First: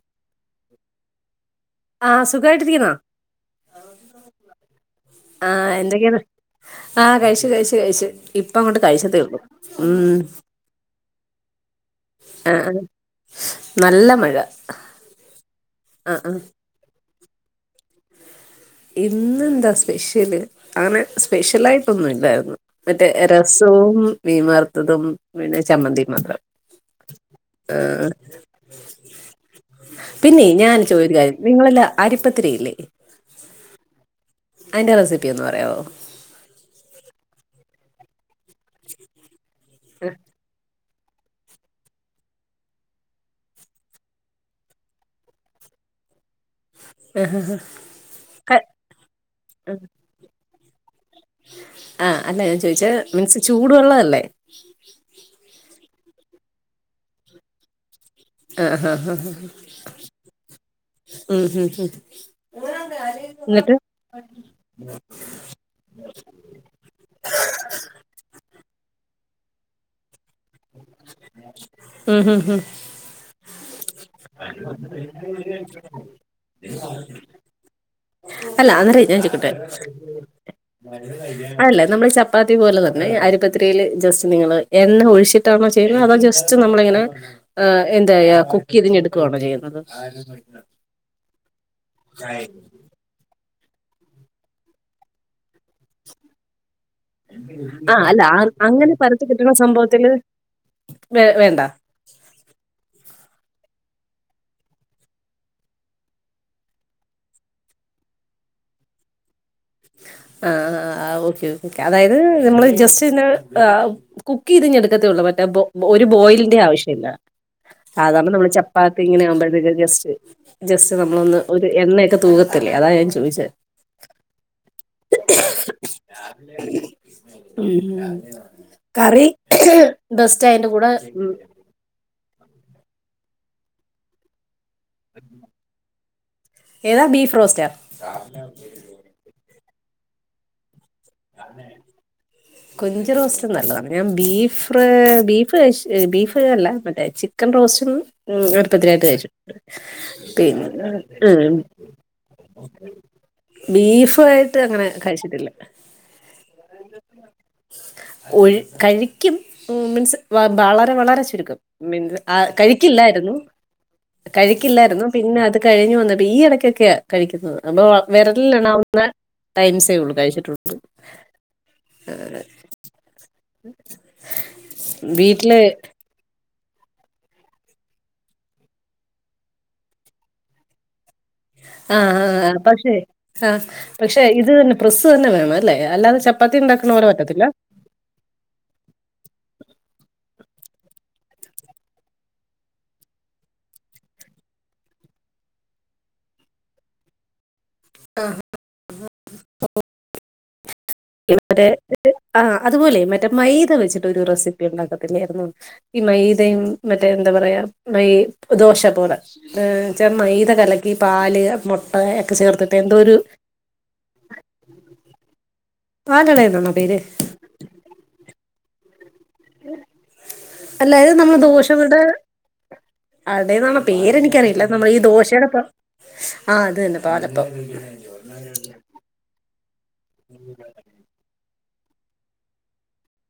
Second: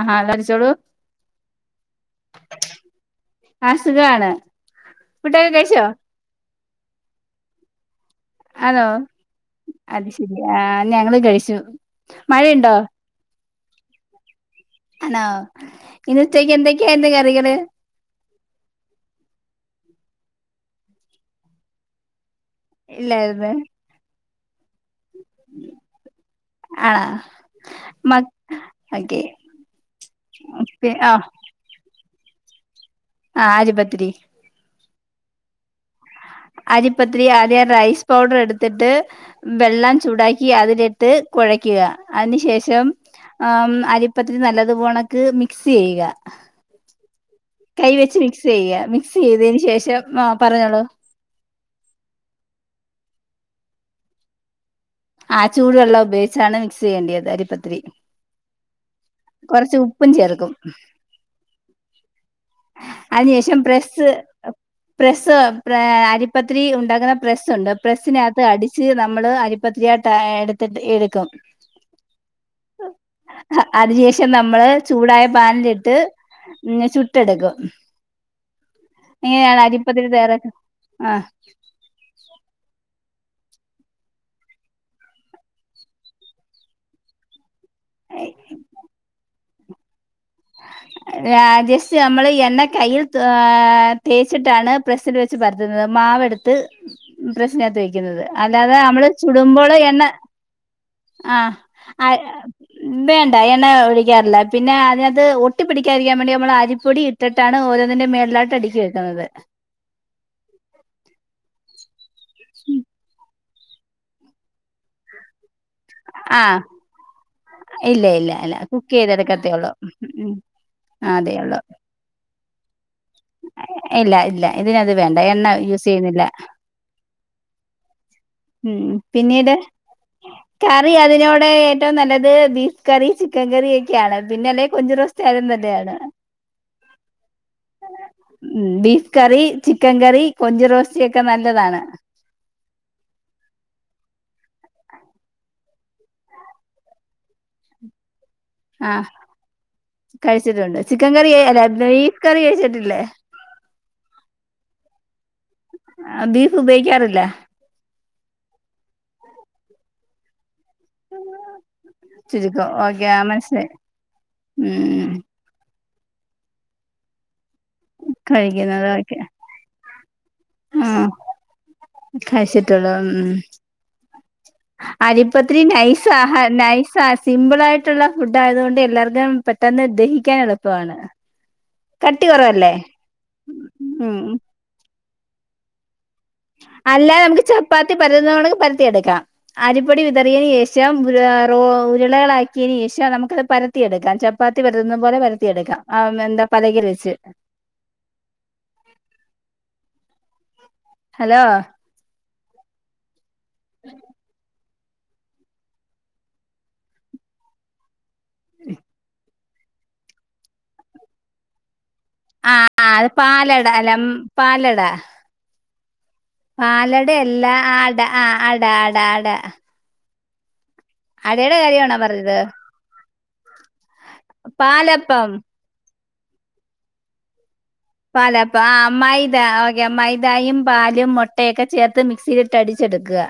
ആഹ് എല്ലാരച്ചോള ആ സുഖമായിട്ടിരിക്കുന്നോ ആ സുഖാണ് ഫുഡൊക്കെ ആഹ് കഴിച്ചോ എന്തൊക്കെയന്ന് ആഹ് കഴിച്ചു കഴിച്ചു കഴിച്ചു ഇപ്പ ഇങ്ങോണ്ട് കഴിച്ചത്തേ ഒള്ളു ഉം ആഹ് ഞങ്ങള് കഴിച്ചു മഴയുണ്ടോ ആഹ് നല്ല മഴ ആണോ ആ ഇന്ന് ആ. ഉച്ചേക്ക് എന്തൊക്കെയാണ് എന്റെ കറികള് ഇന്ന് എന്താ സ്പെഷ്യല് അങ്ങനെ സ്പെഷ്യലായിട്ടൊന്നും ഇല്ലായിരുന്നു മറ്റേ ഇല്ലായിരുന്നു രസവും മീൻ വർത്തതും പിന്നെ ചമ്മന്തി മത്രം ആണോ ഏഹ് മ ഓക്കെ പിന്നെ ഞാൻ ചോദി ആ കാര്യം നിങ്ങളെല്ല അരിപ്പത്തിരിയില്ലേ ആഹ് അരിപ്പത്തിരി അതിന്റെ റെസിപ്പി ഒന്ന് പറയാമോ അരിപ്പത്തിരി ആദ്യ റൈസ് പൗഡർ എടുത്തിട്ട് വെള്ളം ആ, ചൂടാ ക്കി അതിലിട്ട് കുഴയ്ക്കുക അതിനു ശേഷം ആ അരിപ്പത്തിരി നല്ലത് പോണക്ക് മിക്സ് ചെയ്യുക കൈ വെച്ച് മിക്സ് ക ചെയ്യക മിക്സ് ചെയ്തന് ശേഷം ആ പറഞ്ഞോളൂ ആ അല്ല ഞാൻ ചോദിച്ചാൽ മീൻസ് ചൂടു വെള്ളതല്ലേ ഉ ആഹ് ചൂടുവെള്ളം ഉപയോഗിച്ചാണ് മിക്സ് ചെയ്യേണ്ടിയത് അരിപ്പത്തിരി ആഹ് ആഹ് ആഹ് കൊറച്ച് ഉപ്പും ചേർക്കും ഉം ഉം ഉം. അതിന് ശേഷം എന്നിട്ട്? പ്രസ് പ്രസ് പ്ര അരിപ്പത്രി ഉണ്ടാക്കുന്ന പ്രസ്സ ഉണ്ട് പ്രസ്സിനകത്ത് അടിച്ച് നമ്മൾ അരിപ്പത്രി ആയിട്ട എടു എടുക്കും ഉം ഹും ഹും അതിന ശേഷം നമ്മള് ചൂടായ പാനിലിട്ട് ചുട്ടെടുക്കും അല്ല അന്നര ഞാൻ ചോക്കട്ടെ ഇങ്ങനെയാണ് അരിപ്പത്തിരി തയ്യാറാക്ക അല്ല നമ്മൾ ചപ്പാത്തി പോലെ തന്നെ അരിപ്പത്തിരിയിൽ ജസ്റ്റ് നിങ്ങൾ എണ്ണ ഒഴിച്ചിട്ടാണോ ചെയ്യുന്നത് അതോ ജസ്റ്റ് നമ്മള ഇങ്ങനെ എന്ത ചെയ്യ ആഹ് കുക്ക് ചെയ്തടുക്കുകയാണോ ചെയ്യുന്നത് രാ ജസ്റ്റ് നമ്മള് എണ്ണ കയ്യിൽ ആഹ തേച്ചിട്ടാണ് പ്രസില് വെച്ച് പരത്തുന്നത് മാവെടുത്ത് പ്രശ്നാത്ത് ആ അല്ല വെക്കുന്നത് ആ- അല്ലാതെ അങ്ങനെ നമ്മള് പരത്തി കിട്ടുന്ന ചുടുമ്പോൾ എണ്ണ സംഭവത്തിൽ ആഹ വേണ്ട ആഹ വേണ്ട എണ്ണ ഒഴിക്കാറില്ല പിന്നെ അതിന അത് ഒട്ടിപ്പിടിക്കാതിരിക്കാൻ വേണ്ടി നമ്മൾ അരിപ്പൊടി ഇട്ടട്ടാണ് ഓരോന്നന്റെ മേുകളലാട്ട് അടുക്കി വെക്കുന്നത് ആഹ ആഹ ആഹ ഓക്കെ അതായത് നമ്മൾ ജസ്റ്റ് [unintelligible] കുക്ക് ചെയ്ത് എടുക്കത്തേ ഒള്ളൂ മറ്റേ ഒരു ബോയിലിന്റെ ആഹ് ആവശ്യമല്ല ഇല്ല സാധാരണ ഇല്ല നമ്മള് ഇല്ല കുക്ക് ചപ്പാത്തി ചെയ്തെടുക്കത്തേ ഉള്ളൂ ഇങ്ങനൊവുമ്പോഴത്തേക്ക ഗസ്റ്റ് ഉം ജസ്റ്റ് അതേ നമ്മളൊന്ന് ഉള്ളൂ ഒരു എണ്ണയൊക്കെ തൂകത്തില്ലേ അതാ ഞാൻ ചോദിച്ചത് ഇല്ല ഇല്ല ഇതിനത് വേണ്ട എണ്ണ യൂസ് ചെയ്യുന്നില്ല ഉം. ഉം കറി പിന്നീട് ബെസ്റ്റ് അതിന്റെ കൂടെ കറി ഉം, അതിനോടെ ഏറ്റവും നല്ലത് ബീഫ് കറി ചിക്കൻ കറി ഒക്കെയാണ് പിന്നെ അല്ലെ കൊഞ്ചു റോസ്റ്റയാലും നല്ലയാണ് ഏതാ ബീഫ് റോസ്റ്റർ ഉം ബീഫ് കറി ചിക്കൻ കറി കൊഞ്ചു റോസ്റ്റ ഒക്കെ നല്ലതാണ് [inaudible] കുഞ്ച് റോസ്റ്റ് നല്ലതാണ് ഞാൻ ബീഫ് ബീഫ് കഴി ബീഫ് അല്ല മറ്റേ ചിക്കൻ റോസ്റ്റൊന്നും ഉം ആ അറുപ്പത്തിനായിട്ട് തച്ചു കഴിച്ചിട്ടുണ്ട് പിന്നെ ചിക്കൻ കറി ഉം അല്ല ബീഫ് കറി കഴിച്ചിട്ടില്ലേ ബീഫ ആയിട്ട് അങ്ങനെ കഴിച്ചിട്ടില്ല ആഹ ബീഫ ഉപയോഗിക്കാറില്ല ഒഴി കഴിക്കും മീൻസ് വളരെ വളരെ ചുരുക്കം ചുരുക്കം ഓക്കെ ആ കഴിക്കില്ലായിരുന്നു മനസ്സിലായി കഴിക്കില്ലായിരുന്നു ഉം പിന്നെ അത് കഴിഞ്ഞു വന്നപ്പോ ഈ ഇടക്കൊക്കെയാ കഴിക്കുന്നത് അ കഴിക്കുന്നത് വിരലിലണാവുന്ന ടൈംസേ ഉള്ളു കഴിച്ചിട്ടുള്ള ഉം കഴിച്ചിട്ടുള്ളൂ ഉം [inaudible] അരിപത്രി വീട്ടില് നൈസ്സ് ഹ നൈസ ആ സിമ്പിൾ ആയിട്ടുള്ള ഫുഡ് ആയതു കൊണ്ട് എല്ലാവർക്കും പെട്ടെന്ന് ദഹിക്കാൻ എളുപ്പമാണ് ആഹ കട്ടി ആഹ ആഹ കുറവല്ലേ പക്ഷെ ആഹ പക്ഷെ ഉം ഇത് തന്നെ പ്രസ്സ് തന്നെ വേണം അല്ലേ അല്ലാതെ ചപ്പാത്തി ഉണ്ടാക്കണ പോലെ അല്ല നമുക്ക് പറ്റത്തില്ല ചപ്പാത്തി പരത്തുന്നണെങ്കിൽ പരത്തിയ എടുക്കാം അരിപ്പൊടി വിതറിയതിനന് ശേഷം റ ഉരുളകളാക്കിയതിനന് ശേഷം നമുക്കത് പര വത്തിയെടുക്കാം ചപ്പാത്തി പരുതുന്ന പോലെ പരത്തിയെടുക്കാം എന്താ പലകിൽ വെച്ച് ആഹ [inaudible] ഹലോ റ്റേ ആഹ അതുപോലെ മറ്റേ മൈദ വെച്ചിട്ട ഒരു റെസിപ്പി ഉണ്ടാക്കത്തില്ലായിരുന്നു ഈ മയ്തയും മറ്റേ എന്താ പറയാ മൈ ദോശ പോലെ ഏ ചെറ മൈത കലക്കി പാല് മു ആഹ ആഹ അത് പാലട അല്ല പാലട പാലടയെന്നാണോ പേര് പാലട എല്ലാം ആട ആഹ അട അട അട അല്ലായതെ നമ്മൾ അടയുടെ കാര്യമാണോ ദോഷങ്ങളടെ പറഞ്ഞത് അവിടെേന്നാണോ പേരെനിക്കറിയില്ല നമ്മൾ ഈ പാലപ്പം ദോശയുടെ ഇപ്പ ആഹ അത് തന്നെ പാലപ്പ പാലാപ്പ ആ മൈദ ഓക്കെ മൈതായും പാലും മുട്ട മുട്ടയൊക്കെ ചേർത്ത് മിക്സിയിലിട്ട് അടിച്ചെടുക്കുക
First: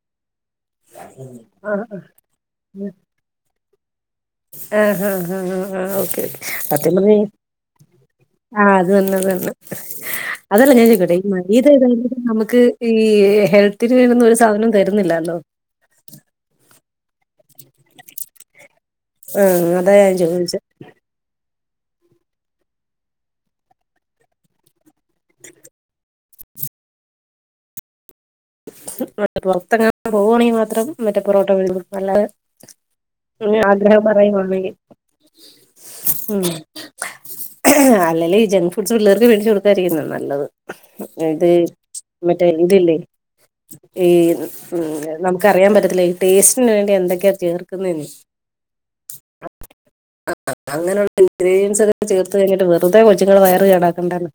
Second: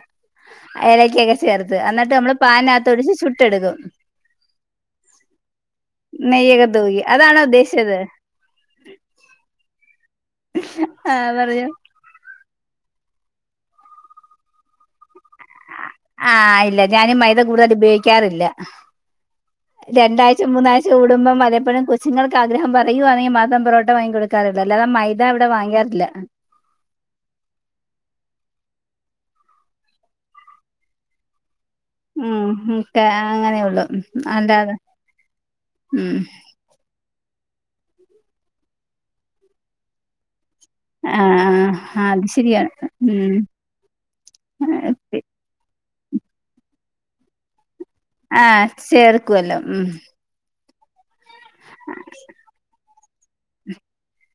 ഏലക്കൊക്കെ ചേർത്ത് ആഹ് എന്നിട്ട് നമ്മള് പാനകത്തൊഴിച്ച് ചുട്ടെടുക്കും ആഹ അഹ അഹ ആഹ ഓക്കെ ഓക്കെ നെയ്യൊക്കെ സത്യം തൂകി പറഞ്ഞ ഈ അതാണോ ഉദ്ദേശിച്ചത് ആഹ അത് തന്നെ അത് തന്നെ അതല്ല ഞാൻ ചോക്കോട്ടെ ഈ ആഹ് മത പറഞ്ഞോ ഇതായും നമുക്ക് ഈ ഹെൽത്തിന്നനും ഒരു സാധനം തരുന്നില്ലല്ലോ ആഹ് ഇല്ല ഞാനി മൈതാ കൂടതല് ബേ റില്ല ആഹ് അതാ ഞാൻ രണ്ടാഴ്ച ചോദിച്ചെ. മൂന്നാഴ്ച ചൂടുമ്പം വലപ്പോഴും കൊച്ചുങ്ങൾക്ക് ആഗ്രഹ പറയുവാണൽ മാത്രം പൊറോട്ടാ വാങ്ങി കൊടു [unintelligible] അല്ലാതെ മൈദാ ഇവിടെ വാങ്ങാറില്ല [unintelligible] പൊറത്തെങ്ങാനും പോകുവാണെങ്കി മാത്രം മറ്റേ പൊറോട്ട [unintelligible] ഉം [unintelligible] ഉം, അങ്ങനെയുള്ളു. ആഗ്രഹം പറയുവാണെങ്കിൽ അതെന്താത്? ഉം അല്ലേലും ഈ ജങ്ക് ഫുഡ്സ് പിള്ളേർക്ക് വേടിച്ചു കൊടുക്കാതിരിക്കുന്നതാ നല്ലത്. ആഹ് അതേ ആഹ് അത് മറ്റേ ശരിയാണ് എര്ന്ത്ല്ലേ ഉം ഈ ഉം നമുക്കറിയാൻ പറ്റത്തില്ല ഈ ടേസ്റ്റിന് വേണ്ടി എന്തൊക്കെയാ ചേർക്കുന്നെന്ന് ആഹ്, ചേർക്കുവല്ലോ. ഉം അ അ അങ്ങനെള്ള ഇൻ ഗ്രീൻസ് ഒക്കെ ചേർത്ത് കഴിഞ്ഞിട്ട് വെർ റുതെ വിളിച്ച്ക്ക്ണ് വയറ് കേടാക്കണ്ടാന്ന്.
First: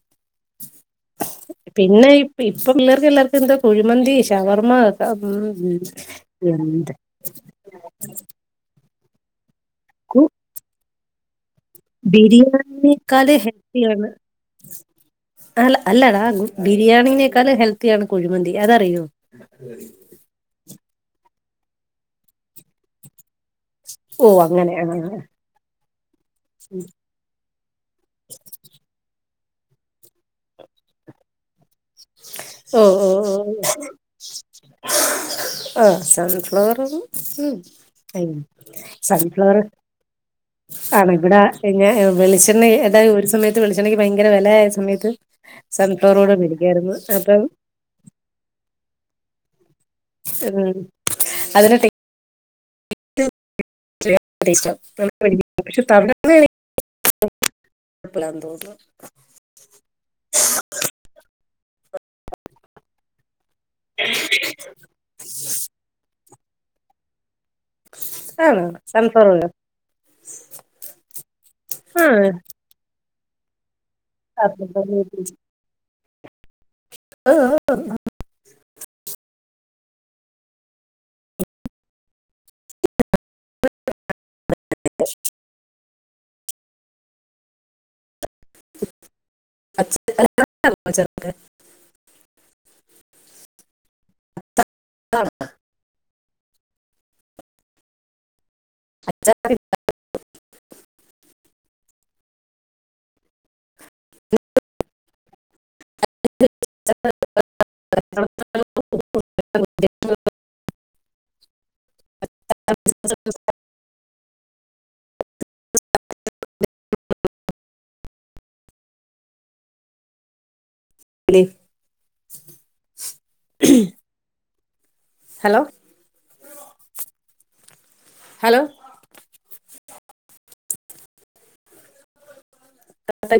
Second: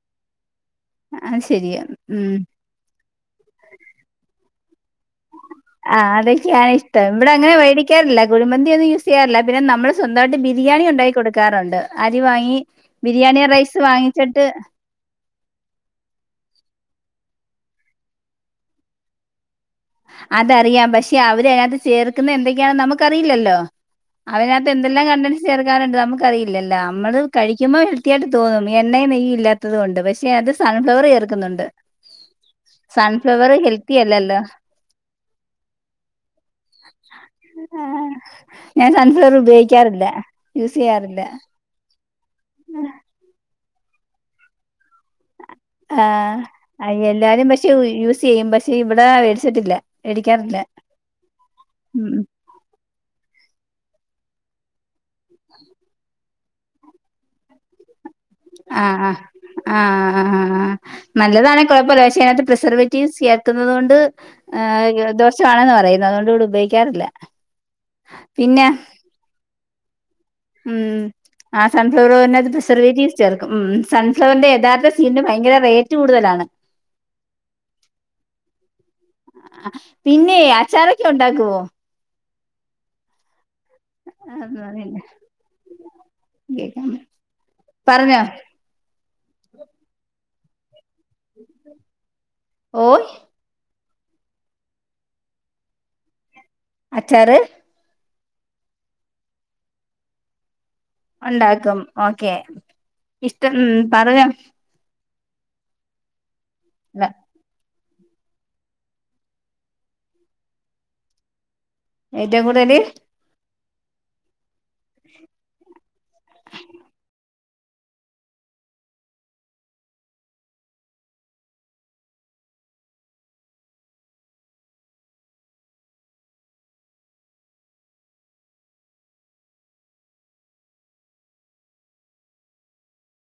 അത് ശരിയാ പിന്നെ ഈ ഉം പി ഇപ്പം പിള്ളേർക്ക് എല്ലാവർക്കു എന്തൊ കുഴിമന്തി ഷവർമ്മ [unintelligible] ആഹ്, അതൊക്കെയാണ് എന്തൊക്കോ ഇഷ്ട്ടം. ഇവിടെ അങ്ങനെ വേടിക്കാറില്ല കുഴിമന്തിയൊന്നും യാറില്ല. പിന്നെ നമ്മള് സ്വന്തായിട്ട് ബിരിയാണി ഒണ്ടാക്കി കൊടുക്കാറുണ്ട്. അരി വാങ്ങി ബിരിയാണിനേക്കാള് ബിരിയാണി റൈസ് ഹെൽത്തിയാണ് വാങ്ങിച്ചിട്ട് അല്ല അല്ലടാ ബിരിയാണീനേക്കാലും ഹെൽത്തിയാണ് കുഴിമന്തി അതറിയോ [unintelligible] അതറിയാം, പക്ഷെ അവര് അതിനാത്ത് ചേർക്കുന്ന എന്തൊക്കെയാണെന്ന് നമുക്കറിയില്ലല്ലോ. ഓ അതിനാത്ത് അങ്ങനെ ആ എന്തെല്ലാം കണ്ടൻസ് ചേർക്കാറുണ്ട് നമുക്കറിയില്ലല്ല. നമ്മള് കഴിക്കുമ്പോ ഹെൽത്തി ആയിട്ട് തോന്നും, എണ്ണയും നെയ്യും ഇല്ലാത്തതു കൊണ്ട്. പക്ഷെ അത് സൺഫ്ലവർ ചേർക്കുന്നുണ്ട്. സൺ ഫ്ലവറ് ഹെൽത്തി അല്ലല്ലോ ആഹ്, സൺഫ്ലവറ്, ഉം [unintelligible] ഞാൻ സൺഫ്ലവർ സൺഫ്ലവറ് ഉപയോഗിക്കാറില്ല യൂസ് ആണ് ചെയ്യാറില്ല ഇവിടെ പിന്നെ വെളിച്ചെണ്ണ അതായത് ഒരു സമയത്ത് വെളിച്ചെണ്ണയ്ക്ക് ഭയങ്കര വെലയായ സമയത്ത് സൺ ഫ്ലവറൂടാ വേവി അ എല്ലാരും പക്ഷെ യു യൂസ് ചെയ്യും, പക്ഷെ ഇവിടെ വേടിച്ചിട്ടില്ല. വേടിക്കാറില്ല. ഉം ഉം [unintelligible] തവിടെണ്ണ [unintelligible] തോന്നുന്നു ആഹ് അ അ അ അ അ, നല്ലതാണെ കൊഴപ്പല്ല. പക്ഷേ അതിനകത്ത് പ്രിസർവേറ്റീവ്സ്- [unintelligible] കൊണ്ട് ദോഷമാണെന്ന് പറയുന്നു. അതുകൊണ്ട് ഇവിടെ ഉപയോഗിക്കാറില്ല. ആണോ, പിന്നെ സൺഫ്ലവർ ഉണ്ടോ? ഉം, ആ സൺഫ്ലവർ ഓയിലിനകത്ത് സിറിവേറ്റീസ് ചേർക്കും. സൺ- ഫ്ലവറിന്റെ യഥാർത്ഥ സ്വീറ്റിന് ഭയങ്കര റേറ്റ് കൂടുതലാണ്. അഹ്, പിന്നേ അച്ചാറൊക്കെ ഉണ്ടാക്കുവോ? അ [unintelligible] അതന്നെ [unintelligible] പറഞ്ഞോ [unintelligible] ഓയ് [unintelligible] അച്ചാറ് അച്ചാ [inaudible] റ് ഒണ്ടാക്കും, ഓക്കെ ഇഷ്ടൺ പറയും. [inaudible] ഏറ്റവും കൂടുതല് [unintelligible] [inaudible] [unintelligible] ഹലോ ഹലോ [unintelligible]